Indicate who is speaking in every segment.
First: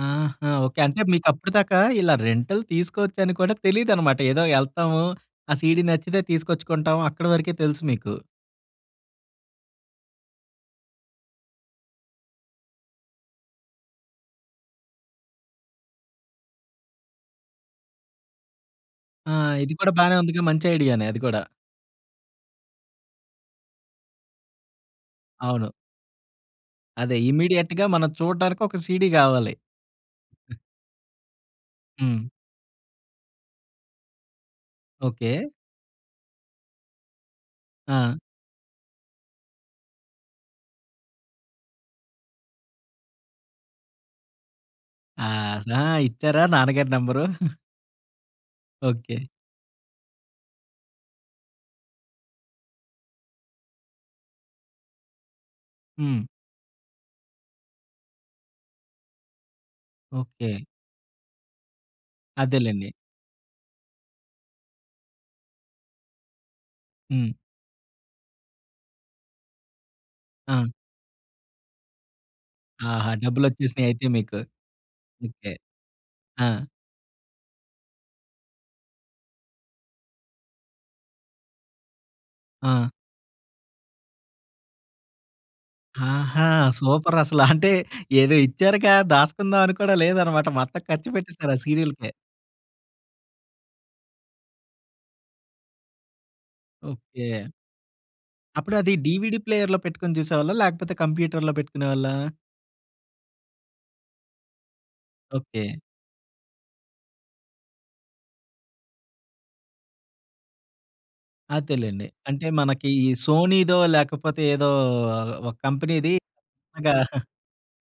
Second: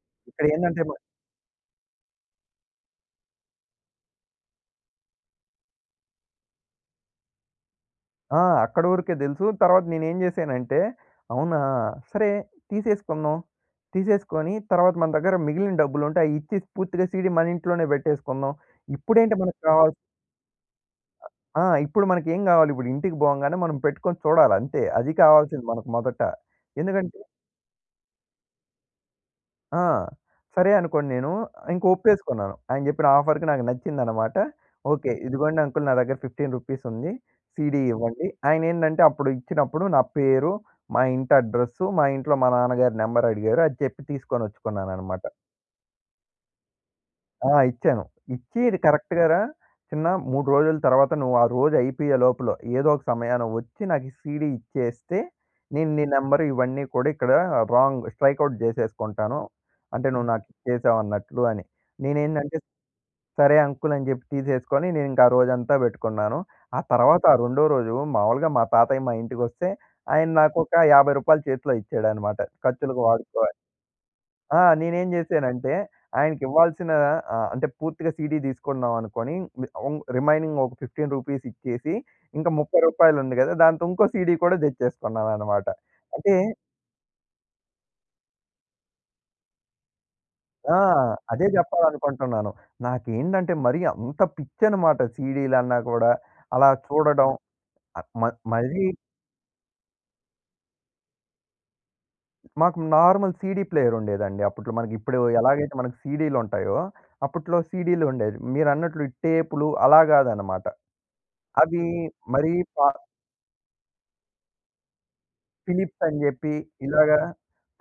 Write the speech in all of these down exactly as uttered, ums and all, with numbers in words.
Speaker 1: ఆహా! ఓకే.
Speaker 2: ఇక్కడేందంటే బ
Speaker 1: అంటే మీకప్పటిదాకా ఇలా రెంటల్ తీసుకోవచ్చని కూడా తెలీదనమాట. ఏదో ఎళ్తాము ఆ సీడీ నచ్చితే తీసుకొచ్చుకుంటాము, అక్కడి వరకే తెలుసు మీకు.
Speaker 2: ఆ! అక్కడ వరకే దెలుసు. తరువాత నేనేం జేశానంటే, అవునా సరే! తీసేసుకుందాం. తీసేసుకొని తర్వాత మన దగ్గర మిగిలిన డబ్బులు ఉంటే అయిచ్చేసి పూర్తిగా సీడీ మన ఇంట్లోనే పెట్టేసుకుందాం.
Speaker 1: ఆ!
Speaker 2: ఇప్పుడేంటి మనకు
Speaker 1: ఇది కూడా
Speaker 2: కావాల్
Speaker 1: బానే ఉందిగా మంచి ఐడియానే అది కూడా.
Speaker 2: ఆ ఆ! ఇప్పుడు మనకేం గావాలి. ఇప్పుడింటికి పోంగానే మనం పెట్టుకొని చూడాలి. అంతే. అది కావాల్సింది
Speaker 1: అవును.
Speaker 2: మనకు మొదట.
Speaker 1: అదే
Speaker 2: ఎందుకంటే
Speaker 1: ఇమ్మీడియేట్‌గా మనం చూడటానికి ఒక సీడీ గావాలి.
Speaker 2: ఆ! సరే అనుకోనేను ఇంక
Speaker 1: హ్మ్.
Speaker 2: ఒప్పేసుకున్నాను. ఆయన జెప్పిన ఆఫర్‌కి నాకు నచ్చిందనమాట. ఓకే.
Speaker 1: ఓకే.
Speaker 2: ఇదిగోండి అంకల్ నా దగ్గర ఫిఫ్టీన్ రూపీస్ ఉంది, సీడీ
Speaker 1: ఆ!
Speaker 2: ఇవ్వండి. ఆయనేందంటే అప్పుడు ఇచ్చినప్పుడు నా పేరు, మా ఇంటి అడ్రెస్సు, మా ఇంట్లో మా నాన్నగారు నెంబర్ అడిగారు అది చెప్పి తీసుకోచ్చుకున్నానన్నమాట.
Speaker 1: ఆ! జా ఇచ్చారా నాన్నగారి నంబరు?
Speaker 2: ఆ! ఇచ్చాను. ఇచ్చి "ఇది
Speaker 1: ఓకే.
Speaker 2: కరెక్ట్‌గా రా చిన్న మూడు రోజుల తర్వాత నువ్వు ఆ రోజు అయిపోయే లోపల ఏదోక సమయాన ఒచ్చి నాకి ఈ సీడీ ఇచ్చేస్తే, నేను నీ
Speaker 1: హ్మ్.
Speaker 2: నెంబర్ ఇవన్నీ కూడా ఇక్కడ రాంగ్ స్ట్రైక్ అవుట్ చేసేసుకుంటాను. అంటే నువ్వు
Speaker 1: ఓకే.
Speaker 2: నాకిచ్చేసావు అన్నట్లు అని." నేనేందంటే
Speaker 1: అదేలెండి.
Speaker 2: సరే అంకల్ అని జెప్పి తీసేసుకొని నేను ఇంకా ఆ రోజంతా బెట్టుకున్నాను. ఆ తర్వాత
Speaker 1: హ్మ్.
Speaker 2: ఆ రెండో రోజు మామూలుగా మా తాతయ్య మా ఇంటికొస్తే ఆయన నాకు
Speaker 1: ఆ!
Speaker 2: ఒక యాభై రూపాయలు చేతిలో ఇచ్చాడన్నమాట ఖర్చులకు
Speaker 1: ఆహా!
Speaker 2: వాడుకో అని.
Speaker 1: డబ్బులొచ్చేసినాయి అయితే మీకు.
Speaker 2: ఆ! నేనేం
Speaker 1: ఓకే.
Speaker 2: జేశానంటే ఆయనకి
Speaker 1: ఆ!
Speaker 2: ఇవ్వాల్సిన ఆహ్, అంటే పూర్తిగా సీడీ తీసుకున్నాం అనుకోని అం ఉంగ్ రిమైనింగ్ ఒక ఫిఫ్టీన్ రూపీస్ ఇచ్చేసి ఇంకా ముప్పై
Speaker 1: ఆ!
Speaker 2: రూపాయలుంది గదా! దాంతో ఇంకో సీడీ గూడా తెచ్చేసుకున్నానన్నమాట. అంటే
Speaker 1: ఆహా! సూపర్ అసల. అంటే ఏదో ఇచ్చారుగా దాసుకుందాం అని కూడా లేదన్నమాట.
Speaker 2: ఆ!
Speaker 1: మొత్తం ఖర్చు
Speaker 2: అదే
Speaker 1: పెట్టేసారు ఆ సీడీలకే.
Speaker 2: చెప్పాలనుకుంటున్నాను. నాకేంటంటే మరి అంత పిచ్చనమాట సీడీలు అన్నా కూడా, అలా చూడడం.
Speaker 1: ఓకే.
Speaker 2: ఆహ్, మ మరీ
Speaker 1: అప్పుడది డీవీడీ ప్లేయర్‌లో పెట్టుకొని జూసేవాళ్ళా, లేకపోతే కంప్యూటర్‌లో పెట్టుకునేవాళ్ళా?
Speaker 2: మాకు నార్మల్ సీడీ ప్లేయర్ ఉండేదండి. అప్పట్లో మనకిప్పుడు
Speaker 1: ఓకే.
Speaker 2: ఎలాగైతే మనకి సీడీలుంటాయో, అప్పట్లో సీడీలుండేవి. మీరన్నట్లు ఈ టేప్‌లు అలా గాదన్నమాట. అవి
Speaker 1: అంతేలెండి. అంటే
Speaker 2: మరీ కా
Speaker 1: మనకి ఈ సోనీదో లేకపోతే ఏదో ఒక
Speaker 2: ఫిలిప్స్
Speaker 1: కంపెనీది
Speaker 2: అని జెప్పి,
Speaker 1: అలాగా
Speaker 2: ఇలాగ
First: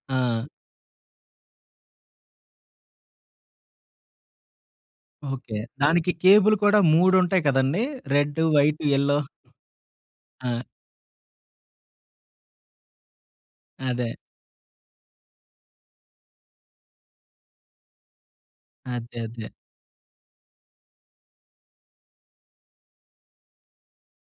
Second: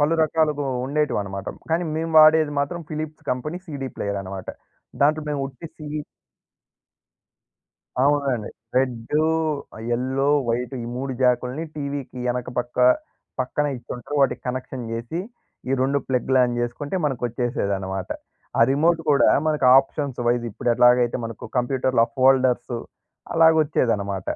Speaker 2: పలు
Speaker 1: ఆ!
Speaker 2: రకాలుగా ఉండేటివన్నమాట. కానీ మేము వాడేది మాత్రం ఫిలిప్స్ కంపెనీ సీడీ ప్లేయర్ అన్నమాట. దాంట్లో మేము
Speaker 1: ఓకే.
Speaker 2: ఉట్టి సియి
Speaker 1: దానికి కేబుల్ కూడా మూడుంటాయి కదండీ. రెడ్డు,
Speaker 2: అవునండి.
Speaker 1: White, yellow.
Speaker 2: రెడ్డు, ఆ యెల్లో,
Speaker 1: ఆ!
Speaker 2: వైట్ ఈ మూడు జాకుల్ని టీవీకి ఎనక పక్క
Speaker 1: అదే.
Speaker 2: పక్కనిచ్చింటారు. వాటికి కనెక్షన్ జేసి ఈ రెండు ప్లగ్‌లాన్ జేసుకుంటే మనకొచ్చేసేదన్నమాట. ఆ రిమోట్
Speaker 1: అదే.
Speaker 2: గూడా
Speaker 1: అదే.
Speaker 2: మనకు ఆప్షన్స్ వైస్ ఇప్పుడేట్లాగైతే మనకు కంప్యూటర్‌లో ఆ ఫోల్డర్స్ అలాగొచ్చేదన్నమాట.